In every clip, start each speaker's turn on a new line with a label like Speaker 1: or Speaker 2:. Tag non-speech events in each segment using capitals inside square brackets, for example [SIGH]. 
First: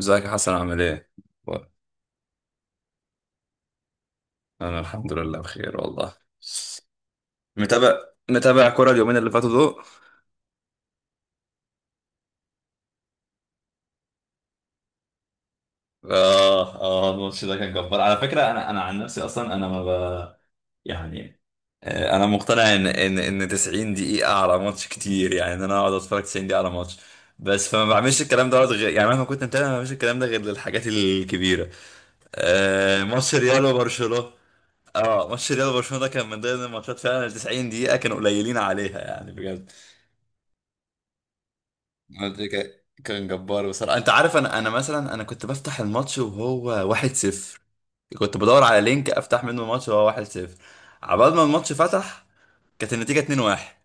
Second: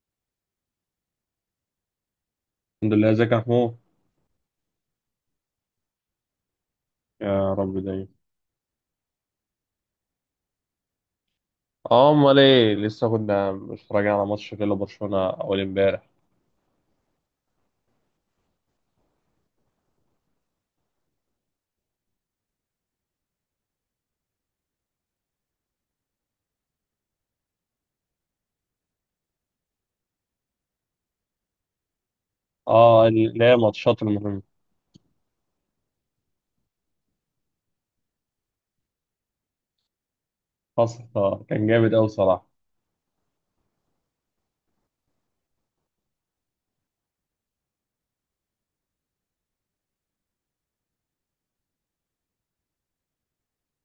Speaker 1: ازيك يا حسن عامل ايه؟ و-
Speaker 2: الحمد لله، ازيك يا محمود؟
Speaker 1: انا الحمد لله بخير والله.
Speaker 2: يا رب
Speaker 1: متابع.
Speaker 2: دايما.
Speaker 1: كرة اليومين اللي فاتوا دول.
Speaker 2: اه، امال ايه، لسه كنا متفرجين على ماتش كده، برشلونه اول امبارح.
Speaker 1: اه، اه، الماتش ده كان جبار على فكره. انا عن نفسي، اصلا انا ما ب... يعني، انا مقتنع ان 90 دقيقه على ماتش كتير، يعني ان انا اقعد اتفرج 90 دقيقه على ماتش. بس فما بعملش الكلام ده غير، يعني مهما كنت متابع ما بعملش الكلام ده غير للحاجات الكبيره.
Speaker 2: اه
Speaker 1: ماتش
Speaker 2: اللي هي
Speaker 1: ريال
Speaker 2: ماتشات
Speaker 1: وبرشلونه.
Speaker 2: المهمه.
Speaker 1: اه ماتش ريال وبرشلونه ده كان من ضمن الماتشات، فعلا ال 90 دقيقه كانوا قليلين عليها، يعني بجد.
Speaker 2: حصل. كان جامد قوي
Speaker 1: الماتش
Speaker 2: صراحه.
Speaker 1: كان جبار بصراحة. انت عارف، انا مثلا انا كنت بفتح الماتش وهو 1-0، كنت بدور على لينك افتح منه الماتش وهو 1-0، عبال ما الماتش فتح كانت النتيجة 2-1.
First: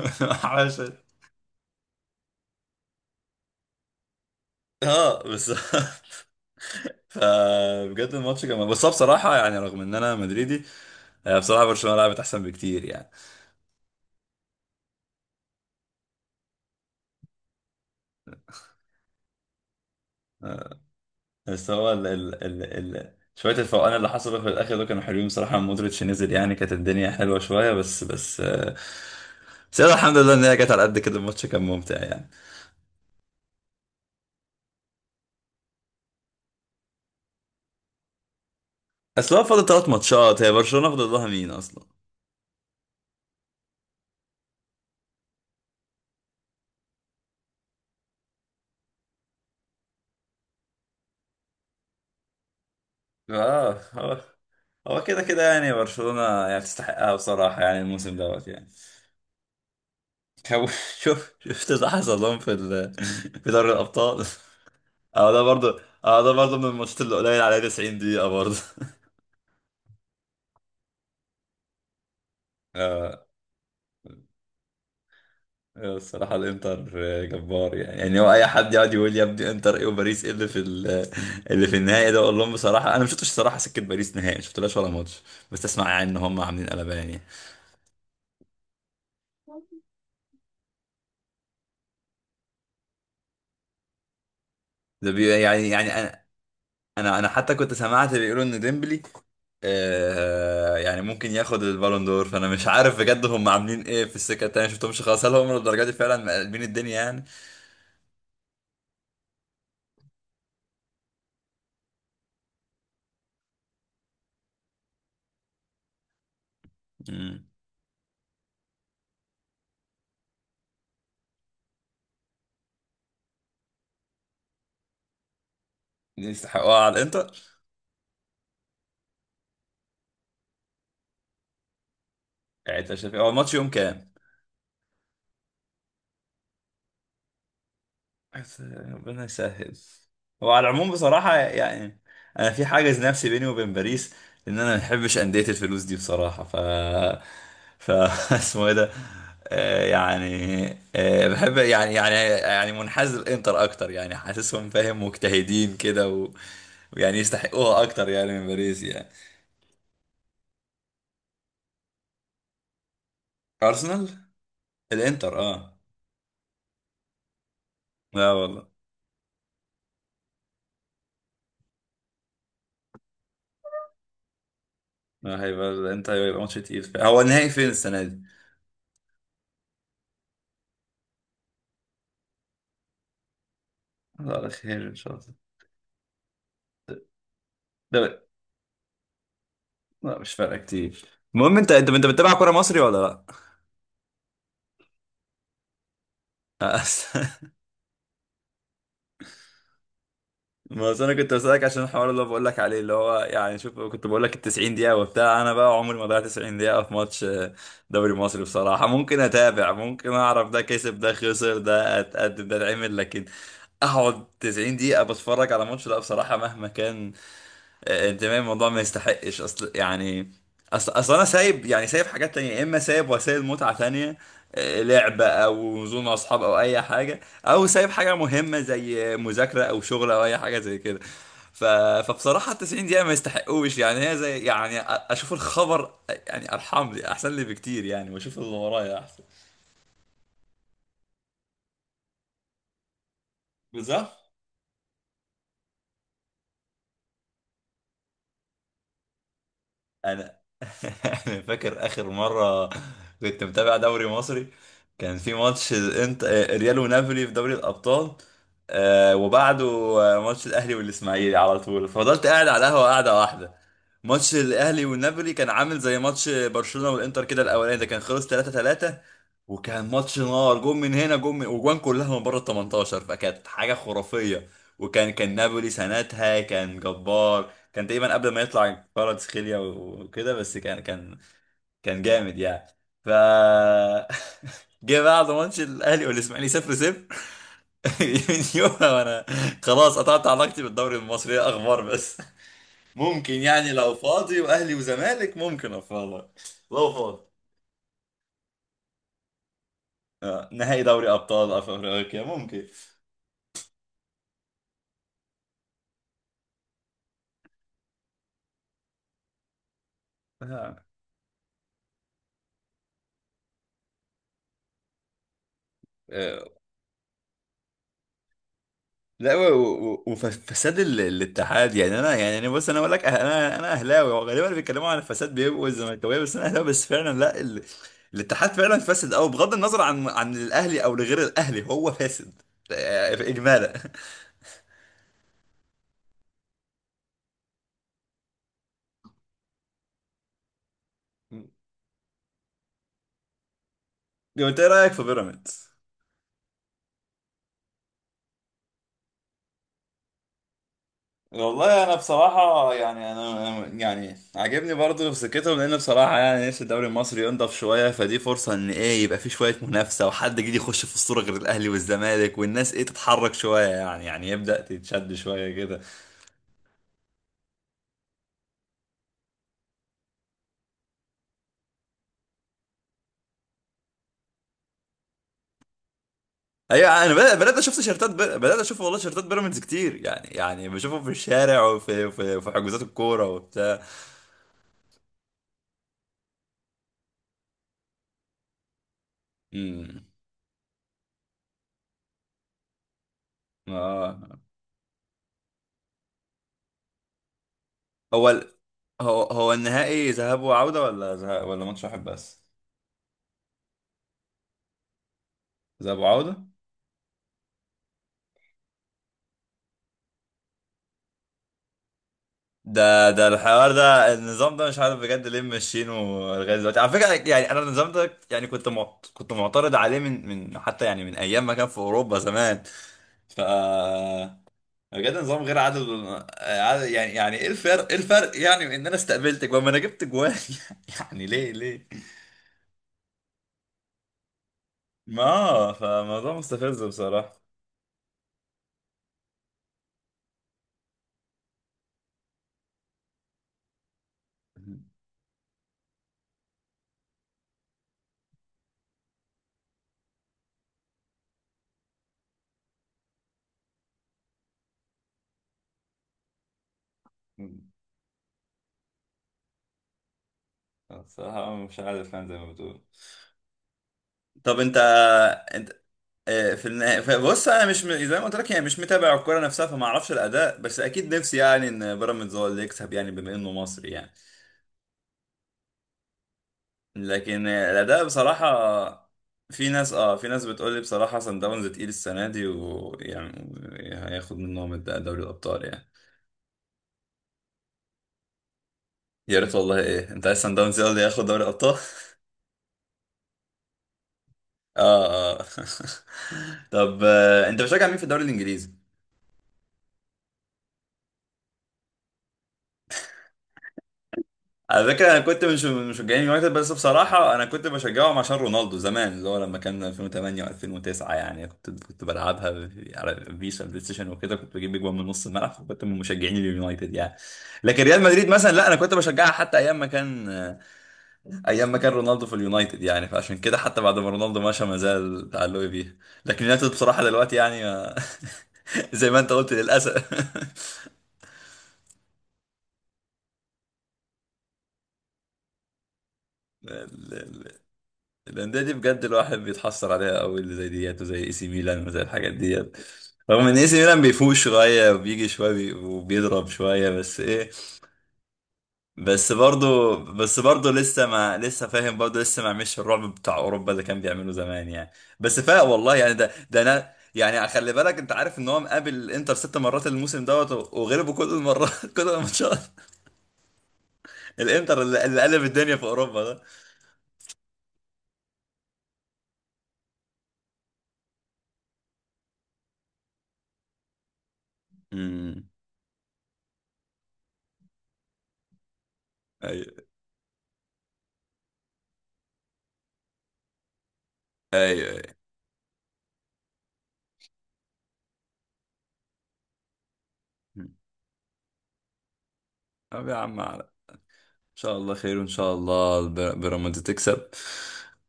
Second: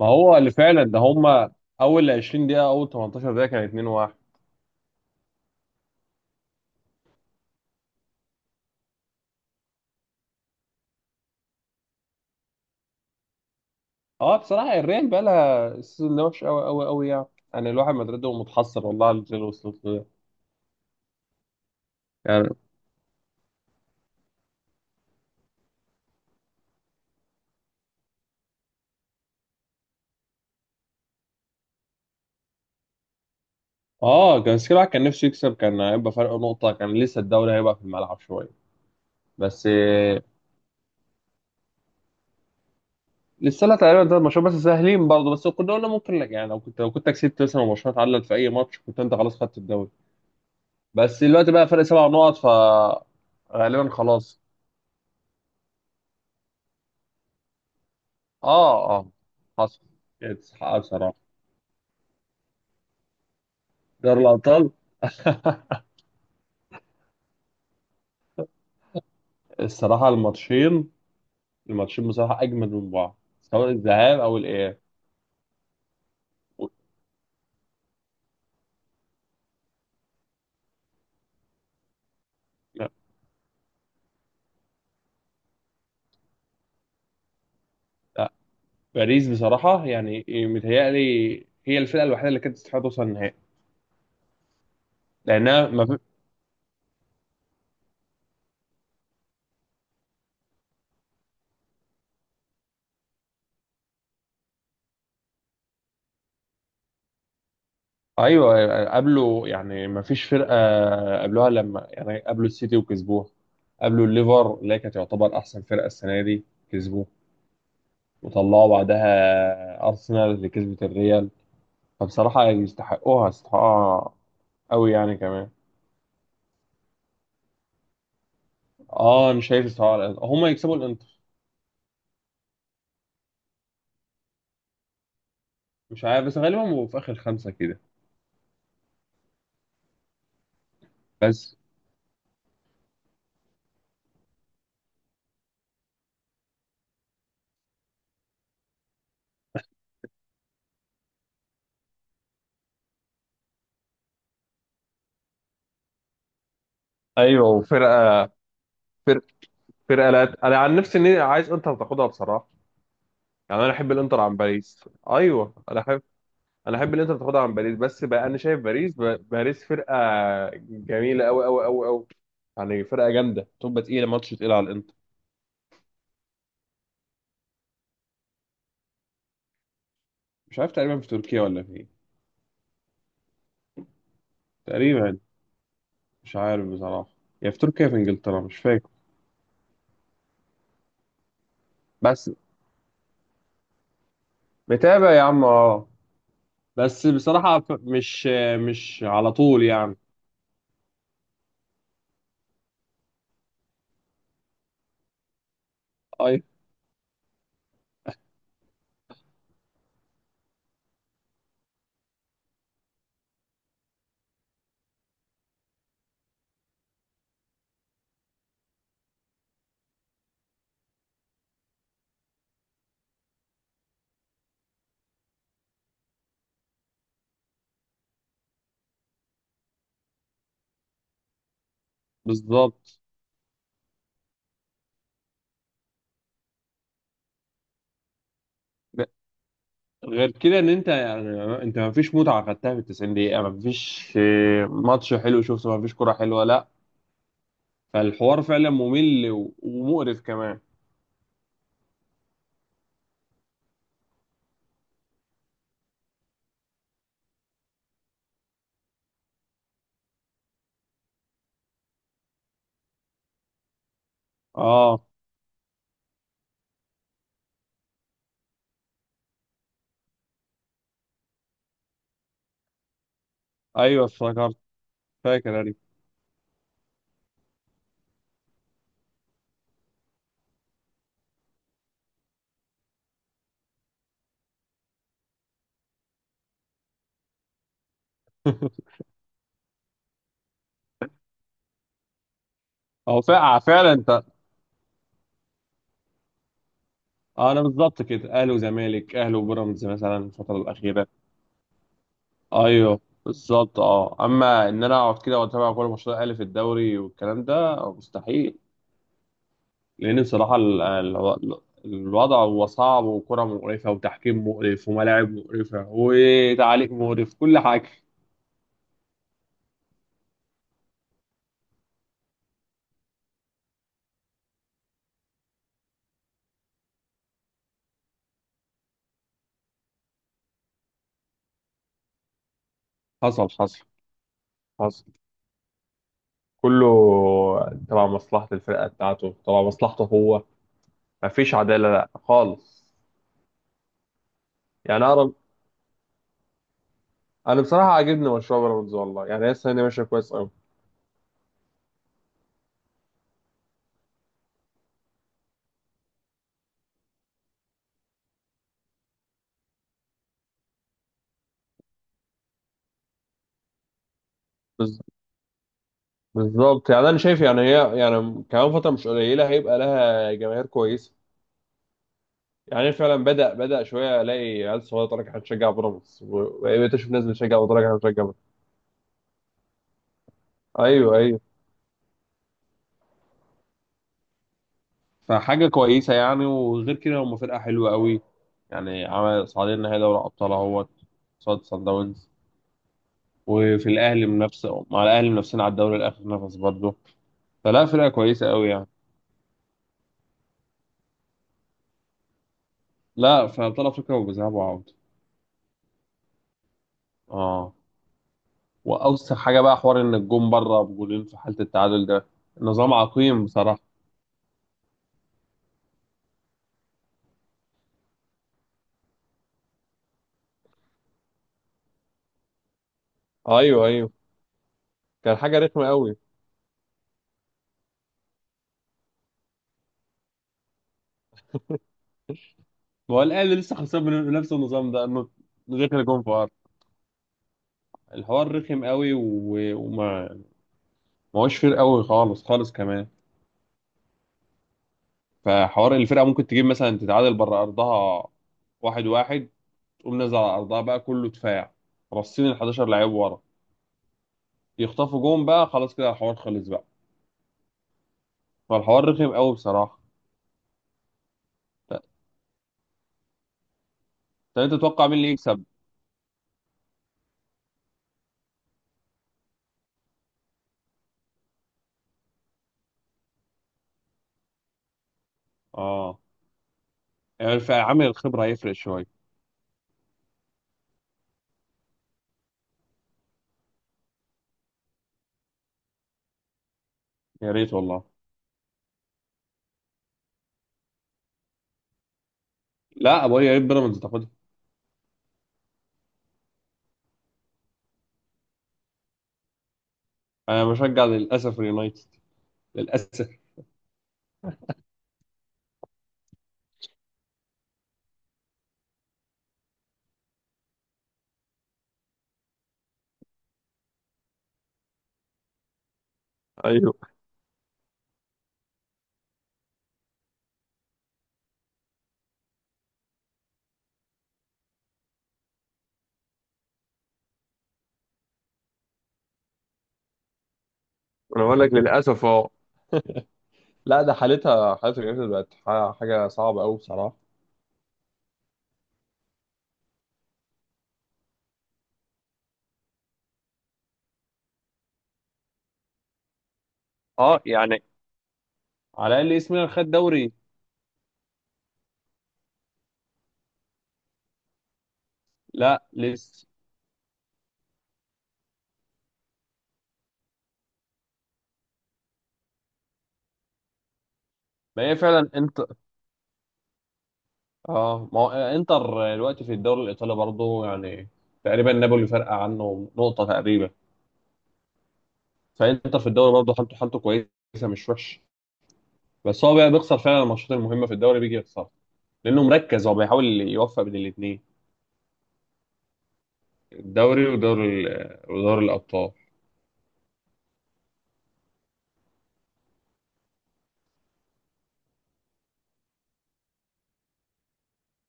Speaker 2: ما هو اللي فعلا
Speaker 1: عشان،
Speaker 2: ده هما، اول 20 دقيقه، اول 18 دقيقه كان 2-1.
Speaker 1: اه بالظبط. [LAUGHS] فبجد الماتش كان، بس هو بصراحة، يعني رغم ان انا مدريدي، بصراحة برشلونة لعبت احسن بكتير يعني.
Speaker 2: اه بصراحه الريال بقى لها السيزون ده وحش قوي قوي قوي يعني. يعني الواحد مدريده متحسر والله على اللي وصلت له ده.
Speaker 1: بس هو
Speaker 2: يعني
Speaker 1: ال شوية الفوقان اللي حصلوا في الآخر دول كانوا حلوين بصراحة، لما مودريتش نزل يعني كانت الدنيا حلوة شوية. بس يلا الحمد لله إن هي جت على قد كده، الماتش كان ممتع يعني.
Speaker 2: اه كان، بس كده الواحد كان نفسه يكسب، كان هيبقى فرق نقطه، كان لسه الدوري هيبقى في الملعب شويه.
Speaker 1: أصل هو فاضل
Speaker 2: بس
Speaker 1: تلات ماتشات، هي برشلونة فاضل لها مين أصلا؟
Speaker 2: لسه لا، تقريبا ده المشروع بس سهلين برضه، بس كنا قلنا ممكن لك يعني، لو كنت لو كنت كسبت مثلا وبرشلونه اتعادلت في اي ماتش كنت انت خلاص خدت الدوري. بس دلوقتي بقى فرق سبع نقط ف غالبا
Speaker 1: هو
Speaker 2: خلاص.
Speaker 1: هو كده كده، يعني برشلونة يعني تستحقها بصراحة، يعني الموسم دوت يعني.
Speaker 2: اه اه حصل.
Speaker 1: هو-
Speaker 2: يتسحقها
Speaker 1: [LAUGHS]
Speaker 2: بصراحه.
Speaker 1: شوف، شفت اللي حصل لهم في في دوري
Speaker 2: دوري
Speaker 1: الأبطال.
Speaker 2: الابطال.
Speaker 1: اه ده برضه،
Speaker 2: [LAUGHS]
Speaker 1: من الماتشات اللي قليل عليها 90 دقيقة برضه.
Speaker 2: الصراحه الماتشين، بصراحه اجمد
Speaker 1: [LAUGHS]
Speaker 2: من بعض،
Speaker 1: اه،
Speaker 2: سواء الذهاب او الاياب.
Speaker 1: الصراحة
Speaker 2: و-
Speaker 1: الانتر جبار يعني. هو اي حد يقعد يقول يا ابني انتر ايه وباريس ايه اللي في اللي في النهائي ده، اقول لهم بصراحة
Speaker 2: لا،
Speaker 1: انا ما شفتش الصراحة، سكة باريس نهائي ما شفتلهاش ولا ماتش. بس اسمع، يعني ان هم عاملين قلبان يعني.
Speaker 2: لا، باريس بصراحه يعني متهيألي هي الفرقه الوحيده اللي كانت تستحق توصل النهائي،
Speaker 1: ده بي
Speaker 2: لانها
Speaker 1: يعني يعني
Speaker 2: ما...
Speaker 1: انا انا حتى كنت سمعت بيقولوا ان ديمبلي يعني ممكن ياخد البالون دور. فانا مش عارف بجد هم عاملين ايه في السكة التانية، ما شفتهمش خالص. هل هم للدرجة دي فعلا مقلبين الدنيا يعني؟
Speaker 2: ايوه قابلوا يعني، ما فيش فرقه قابلوها، لما يعني قابلوا السيتي وكسبوها، قابلوا الليفر اللي هي كانت تعتبر احسن فرقه السنه دي، كسبوه
Speaker 1: امم.
Speaker 2: وطلعوا بعدها ارسنال اللي كسبت الريال. فبصراحه يعني يستحقوها، يستحقوها قوي يعني كمان.
Speaker 1: يستحقوها على الانتر.
Speaker 2: اه انا شايف يستحقوها، هم يكسبوا الانتر.
Speaker 1: يعني انت شايف إيه؟ هو الماتش يوم كام؟
Speaker 2: مش عارف، بس غالبا هو في اخر خمسه كده.
Speaker 1: بس ربنا يسهل. وعلى العموم بصراحة،
Speaker 2: بس
Speaker 1: يعني أنا في حاجز نفسي بيني وبين باريس، لأن أنا ما بحبش أندية الفلوس دي بصراحة. ف ف [LAUGHS] اسمه إيه ده، آه، يعني بحب يعني، منحاز للإنتر أكتر، يعني حاسسهم فاهم مجتهدين كده و... ويعني
Speaker 2: ايوه
Speaker 1: يستحقوها أكتر
Speaker 2: وفرقه،
Speaker 1: يعني من باريس يعني.
Speaker 2: فرقه فرقه لا انا عن نفسي اني عايز انتر تاخدها بصراحه، يعني انا احب الانتر
Speaker 1: أرسنال.
Speaker 2: عن باريس.
Speaker 1: الإنتر،
Speaker 2: ايوه،
Speaker 1: أه.
Speaker 2: انا احب الانتر تاخدها عن باريس، بس بقى
Speaker 1: لا
Speaker 2: انا شايف
Speaker 1: والله.
Speaker 2: باريس ب... باريس فرقه جميله قوي قوي قوي قوي، يعني فرقه جامده تبقى تقيله، ماتش تقيل على الانتر.
Speaker 1: لا، هيبقى الإنتر هيبقى ماتش تقيل. هو النهائي فين السنة دي؟
Speaker 2: مش عارف، تقريبا في تركيا ولا في ايه.
Speaker 1: الله على خير إن شاء
Speaker 2: تقريبا
Speaker 1: الله.
Speaker 2: مش عارف بصراحه، يا في تركيا يا في
Speaker 1: ده
Speaker 2: انجلترا، مش فاكر.
Speaker 1: لا مش فارقه كتير. المهم، انت
Speaker 2: بس
Speaker 1: بتتابع كوره مصري ولا لا؟
Speaker 2: متابع يا عم، اه. بس
Speaker 1: أص- [LAUGHS]
Speaker 2: بصراحه مش، مش على طول يعني.
Speaker 1: ما اصل انا كنت بسألك عشان الحوار اللي بقول لك عليه، اللي هو يعني شوف كنت بقول لك ال 90 دقيقة وبتاع. انا بقى عمري ما ضيعت
Speaker 2: اي
Speaker 1: 90 دقيقة في ماتش. دوري مصري بصراحة ممكن اتابع، ممكن اعرف ده كسب ده خسر ده اتقدم ده اتعمل، لكن اقعد 90 دقيقة بتفرج على ماتش لا بصراحة مهما كان. انت فاهم الموضوع ما يستحقش. اصل يعني اصل اصل انا سايب، يعني سايب حاجات تانية، يا اما سايب وسائل متعة تانية، لعبة او نزول مع اصحاب او اي حاجة، او سايب حاجة مهمة زي مذاكرة او شغل او اي حاجة زي كده. ف... فبصراحة 90
Speaker 2: بالظبط.
Speaker 1: دقيقة ما يستحقوش، يعني هي زي يعني اشوف الخبر يعني، ارحم لي احسن لي بكتير يعني، واشوف اللي ورايا
Speaker 2: ب-
Speaker 1: احسن.
Speaker 2: غير كده ان انت يعني، انت ما فيش متعه خدتها في 90 دقيقه، ما فيش
Speaker 1: بالظبط.
Speaker 2: ماتش حلو شفته، ما فيش كره حلوه، لا. فالحوار فعلا ممل ومقرف
Speaker 1: انا
Speaker 2: كمان.
Speaker 1: [LAUGHS] أنا فاكر اخر مره كنت متابع دوري مصري، كان في ماتش ريال ونابولي في دوري الابطال، وبعده، ماتش الاهلي والاسماعيلي على طول. فضلت قاعد على القهوه قاعده واحده. ماتش الاهلي
Speaker 2: اه
Speaker 1: والنابولي كان عامل زي ماتش برشلونه والانتر كده، الاولاني ده كان خلص 3 3، وكان ماتش نار، جون من هنا جون من، وجوان كلها من بره ال 18، فكانت حاجه
Speaker 2: ايوه
Speaker 1: خرافيه.
Speaker 2: افتكرت.
Speaker 1: وكان
Speaker 2: فاكر
Speaker 1: نابولي
Speaker 2: انا.
Speaker 1: سنتها كان جبار، كان تقريبا قبل ما يطلع فرد سخيليا وكده، بس كان جامد يعني. ف [LAUGHS] جه بعد ماتش الاهلي والاسماعيلي 0 0. [LAUGHS] من يومها
Speaker 2: [LAUGHS]
Speaker 1: وانا خلاص قطعت علاقتي بالدوري المصري، هي اخبار بس. ممكن يعني
Speaker 2: فعلا
Speaker 1: لو
Speaker 2: انت.
Speaker 1: فاضي واهلي وزمالك ممكن اتفرج، لو فاضي،
Speaker 2: انا بالظبط كده، اهلي وزمالك، اهلي وبيراميدز مثلا الفتره
Speaker 1: نهائي
Speaker 2: الاخيره.
Speaker 1: دوري ابطال افريقيا ممكن.
Speaker 2: ايوه بالظبط. اه اما ان انا اقعد كده واتابع كل ماتشات الاهلي في الدوري والكلام ده مستحيل، لان بصراحه الوضع هو صعب، وكره مقرفه، وتحكيم مقرف، وملاعب مقرفه،
Speaker 1: آه.
Speaker 2: وتعليق مقرف، كل حاجه.
Speaker 1: لا، وفساد الاتحاد. يعني انا، يعني انا بص انا بقول لك انا اهلاوي، وغالبا اللي بيتكلموا عن الفساد بيبقوا الزملكاويه، بس انا اهلاوي، بس فعلا لا، الاتحاد فعلا فاسد. او بغض النظر عن الاهلي او لغير الاهلي، هو فاسد
Speaker 2: حصل
Speaker 1: اجمالا.
Speaker 2: حصل حصل. كله تبع مصلحة الفرقة بتاعته، تبع مصلحته هو. مفيش
Speaker 1: [LAUGHS]
Speaker 2: عدالة لا خالص.
Speaker 1: انت ايه رايك في
Speaker 2: يعني أنا،
Speaker 1: بيراميدز؟
Speaker 2: بصراحة عاجبني مشروع بيراميدز والله، يعني هي السنة دي ماشية كويس أوي.
Speaker 1: والله انا بصراحه يعني يعني عاجبني برضه في سكتهم، لان بصراحه يعني نفسي الدوري المصري ينضف شويه. فدي فرصه ان ايه يبقى في شويه منافسه وحد جديد يخش في الصوره غير الاهلي والزمالك، والناس ايه تتحرك شويه يعني. يبدا
Speaker 2: بز-
Speaker 1: تتشد شويه كده.
Speaker 2: بالظبط، يعني أنا شايف يعني هي يعني كمان فترة مش قليلة هيبقى لها جماهير كويسة. يعني فعلا بدأ، شوية ألاقي عيال صغيرة تقول لك إحنا بنشجع بيراميدز، وبقيت
Speaker 1: ايوه
Speaker 2: أشوف
Speaker 1: انا
Speaker 2: ناس
Speaker 1: بدات
Speaker 2: بتشجع
Speaker 1: اشوف
Speaker 2: وتقول لك إحنا
Speaker 1: تيشيرتات
Speaker 2: بنشجع بيراميدز.
Speaker 1: بدات اشوف والله تيشيرتات بيراميدز كتير يعني. بشوفهم في
Speaker 2: أيوه أيوه.
Speaker 1: الشارع، في حجوزات الكوره وبتاع.
Speaker 2: فحاجة كويسة يعني، وغير كده هم فرقة حلوة أوي. يعني عمل صعدين نهائي
Speaker 1: امم.
Speaker 2: دوري أبطال أهوت، صاد صن داونز. وفي
Speaker 1: اه،
Speaker 2: الاهلي منافسه، مع الاهلي منافسين على الدوري لاخر نفس برضه. فلا، فرقه
Speaker 1: هو
Speaker 2: كويسه قوي يعني.
Speaker 1: هو النهائي ذهاب وعوده ولا ولا ماتش واحد بس؟
Speaker 2: لا في ابطال افريقيا، وبذهاب وعوده.
Speaker 1: ذهاب وعوده.
Speaker 2: اه. واوسخ حاجه بقى حوار ان الجون بره بجولين في حاله التعادل ده، نظام
Speaker 1: ده
Speaker 2: عقيم
Speaker 1: الحوار
Speaker 2: بصراحه.
Speaker 1: ده، النظام ده مش عارف بجد ليه ماشيينه لغايه دلوقتي. على فكره يعني انا النظام ده يعني كنت معترض عليه من، من حتى يعني، من ايام ما كان في اوروبا زمان. ف
Speaker 2: ايوه ايوه.
Speaker 1: بجد
Speaker 2: كان
Speaker 1: نظام غير
Speaker 2: حاجه رخمه
Speaker 1: عادل.
Speaker 2: قوي.
Speaker 1: يعني، ايه الفرق، يعني من ان انا استقبلتك، وما انا جبت جوان. [LAUGHS] يعني ليه، ليه؟
Speaker 2: هو الاهلي لسه خسران من نفس النظام ده،
Speaker 1: ما
Speaker 2: انه
Speaker 1: آه،
Speaker 2: دخل جون في
Speaker 1: فموضوع
Speaker 2: ارض.
Speaker 1: مستفز بصراحه.
Speaker 2: الحوار رخم قوي، ما هوش فرق قوي خالص، خالص كمان. فحوار الفرقه ممكن تجيب مثلا، تتعادل بره ارضها واحد واحد، تقوم نازل على ارضها بقى كله دفاع رصين، ال 11 لعيب ورا، يخطفوا جون بقى خلاص كده الحوار خلص بقى. فالحوار رخم قوي بصراحه.
Speaker 1: [LAUGHS] بصراحه مش
Speaker 2: ط-
Speaker 1: عارف، يعني زي ما بتقول. طب
Speaker 2: طب انت
Speaker 1: انت،
Speaker 2: تتوقع مين اللي يكسب؟
Speaker 1: انت في النهاية، فبص انا مش م- زي ما قلت لك، يعني مش متابع الكوره نفسها فما اعرفش الاداء، بس اكيد نفسي يعني ان بيراميدز هو اللي يكسب، يعني بما انه مصري يعني.
Speaker 2: اه
Speaker 1: لكن
Speaker 2: يعني في
Speaker 1: الاداء
Speaker 2: عامل
Speaker 1: بصراحه.
Speaker 2: الخبره هيفرق شويه.
Speaker 1: في ناس، بتقول لي بصراحه سان داونز تقيل السنه دي، ويعني هياخد منهم دوري الابطال يعني.
Speaker 2: يا ريت والله.
Speaker 1: يا ريت والله. ايه انت عايز سان داونز هو اللي ياخد دوري الابطال؟ [LAUGHS]
Speaker 2: لا بقول يا ريت بيراميدز تاخدها.
Speaker 1: اه، اه. [LAUGHS] طب، انت بتشجع مين في الدوري الانجليزي؟
Speaker 2: انا بشجع للاسف اليونايتد، للاسف.
Speaker 1: على فكره انا كنت مش من مشجعين اليونايتد، بس بصراحه انا كنت بشجعهم عشان رونالدو زمان، اللي هو لما كان 2008 و2009، يعني كنت بلعبها على فيشا بلاي ستيشن وكده، كنت بجيب اجوان من نص الملعب، فكنت من مشجعين اليونايتد
Speaker 2: ايوه
Speaker 1: يعني. لكن ريال مدريد مثلا لا، انا كنت بشجعها حتى ايام ما كان، ايام ما كان رونالدو في اليونايتد يعني، فعشان كده حتى بعد ما رونالدو مشى ما زال تعلقي بيها. لكن اليونايتد بصراحه دلوقتي يعني، [LAUGHS] زي ما انت قلت للاسف.
Speaker 2: انا بقول لك للاسف اه. لا ده حالتها، حالتها اليونايتد بقت حاجه صعبه
Speaker 1: [LAUGHS]
Speaker 2: قوي بصراحه.
Speaker 1: الانديه دي بجد الواحد بيتحسر عليها قوي، اللي زي ديت، وزي اي سي ميلان، وزي الحاجات ديت. رغم ان اي سي ميلان بيفوق شويه وبيجي شويه وبيضرب شويه، بس
Speaker 2: اه
Speaker 1: ايه،
Speaker 2: يعني على
Speaker 1: بس
Speaker 2: الاقل اسمنا خد
Speaker 1: برضه،
Speaker 2: دوري.
Speaker 1: بس برضه لسه ما، لسه فاهم برضه لسه ما عملش الرعب بتاع اوروبا اللي كان بيعمله زمان يعني. بس فاق
Speaker 2: لا
Speaker 1: والله يعني. ده
Speaker 2: لسه.
Speaker 1: ده انا يعني خلي بالك، انت عارف ان هو مقابل الانتر ست مرات الموسم دوت، وغلبه كل المرات. [LAUGHS] كل الماتشات، الانتر
Speaker 2: ما هي
Speaker 1: اللي
Speaker 2: فعلا
Speaker 1: قلب
Speaker 2: انت.
Speaker 1: الدنيا في اوروبا ده.
Speaker 2: اه ما هو انتر دلوقتي في الدوري الايطالي برضه يعني، تقريبا نابولي فارقه عنه نقطه تقريبا.
Speaker 1: امم.
Speaker 2: فانتر في الدوري برضه حالته، حالته كويسه مش وحش. بس هو بقى
Speaker 1: ايوه،
Speaker 2: بيخسر فعلا الماتشات المهمه، في الدوري بيجي يخسر، لانه مركز، هو بيحاول يوفق بين الاثنين،
Speaker 1: ايوه، ايوه.
Speaker 2: الدوري ودوري الابطال.
Speaker 1: طب يا عم، شاء الله خير، وإن شاء الله بيراميدز تكسب.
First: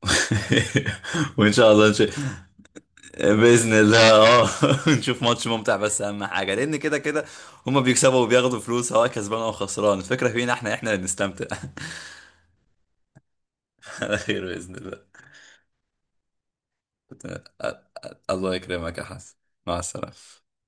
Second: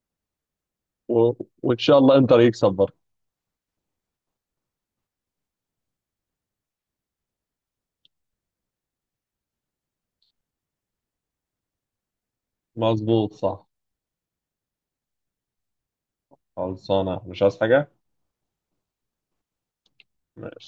Speaker 1: [LAUGHS]
Speaker 2: و...
Speaker 1: وإن شاء
Speaker 2: وان
Speaker 1: الله
Speaker 2: شاء الله انتر يكسب برضه.
Speaker 1: بإذن الله، اه. [LAUGHS] نشوف ماتش ممتع بس، أهم حاجة، لأن كده كده هما بيكسبوا وبياخدوا فلوس سواء كسبان أو خسران. الفكرة فينا احنا، اللي بنستمتع.
Speaker 2: مظبوط صح.
Speaker 1: [LAUGHS] على خير بإذن الله.
Speaker 2: خلصانه مش عايز حاجه.
Speaker 1: [LAUGHS] الله يكرمك يا حسن، مع السلامة.
Speaker 2: ماشي.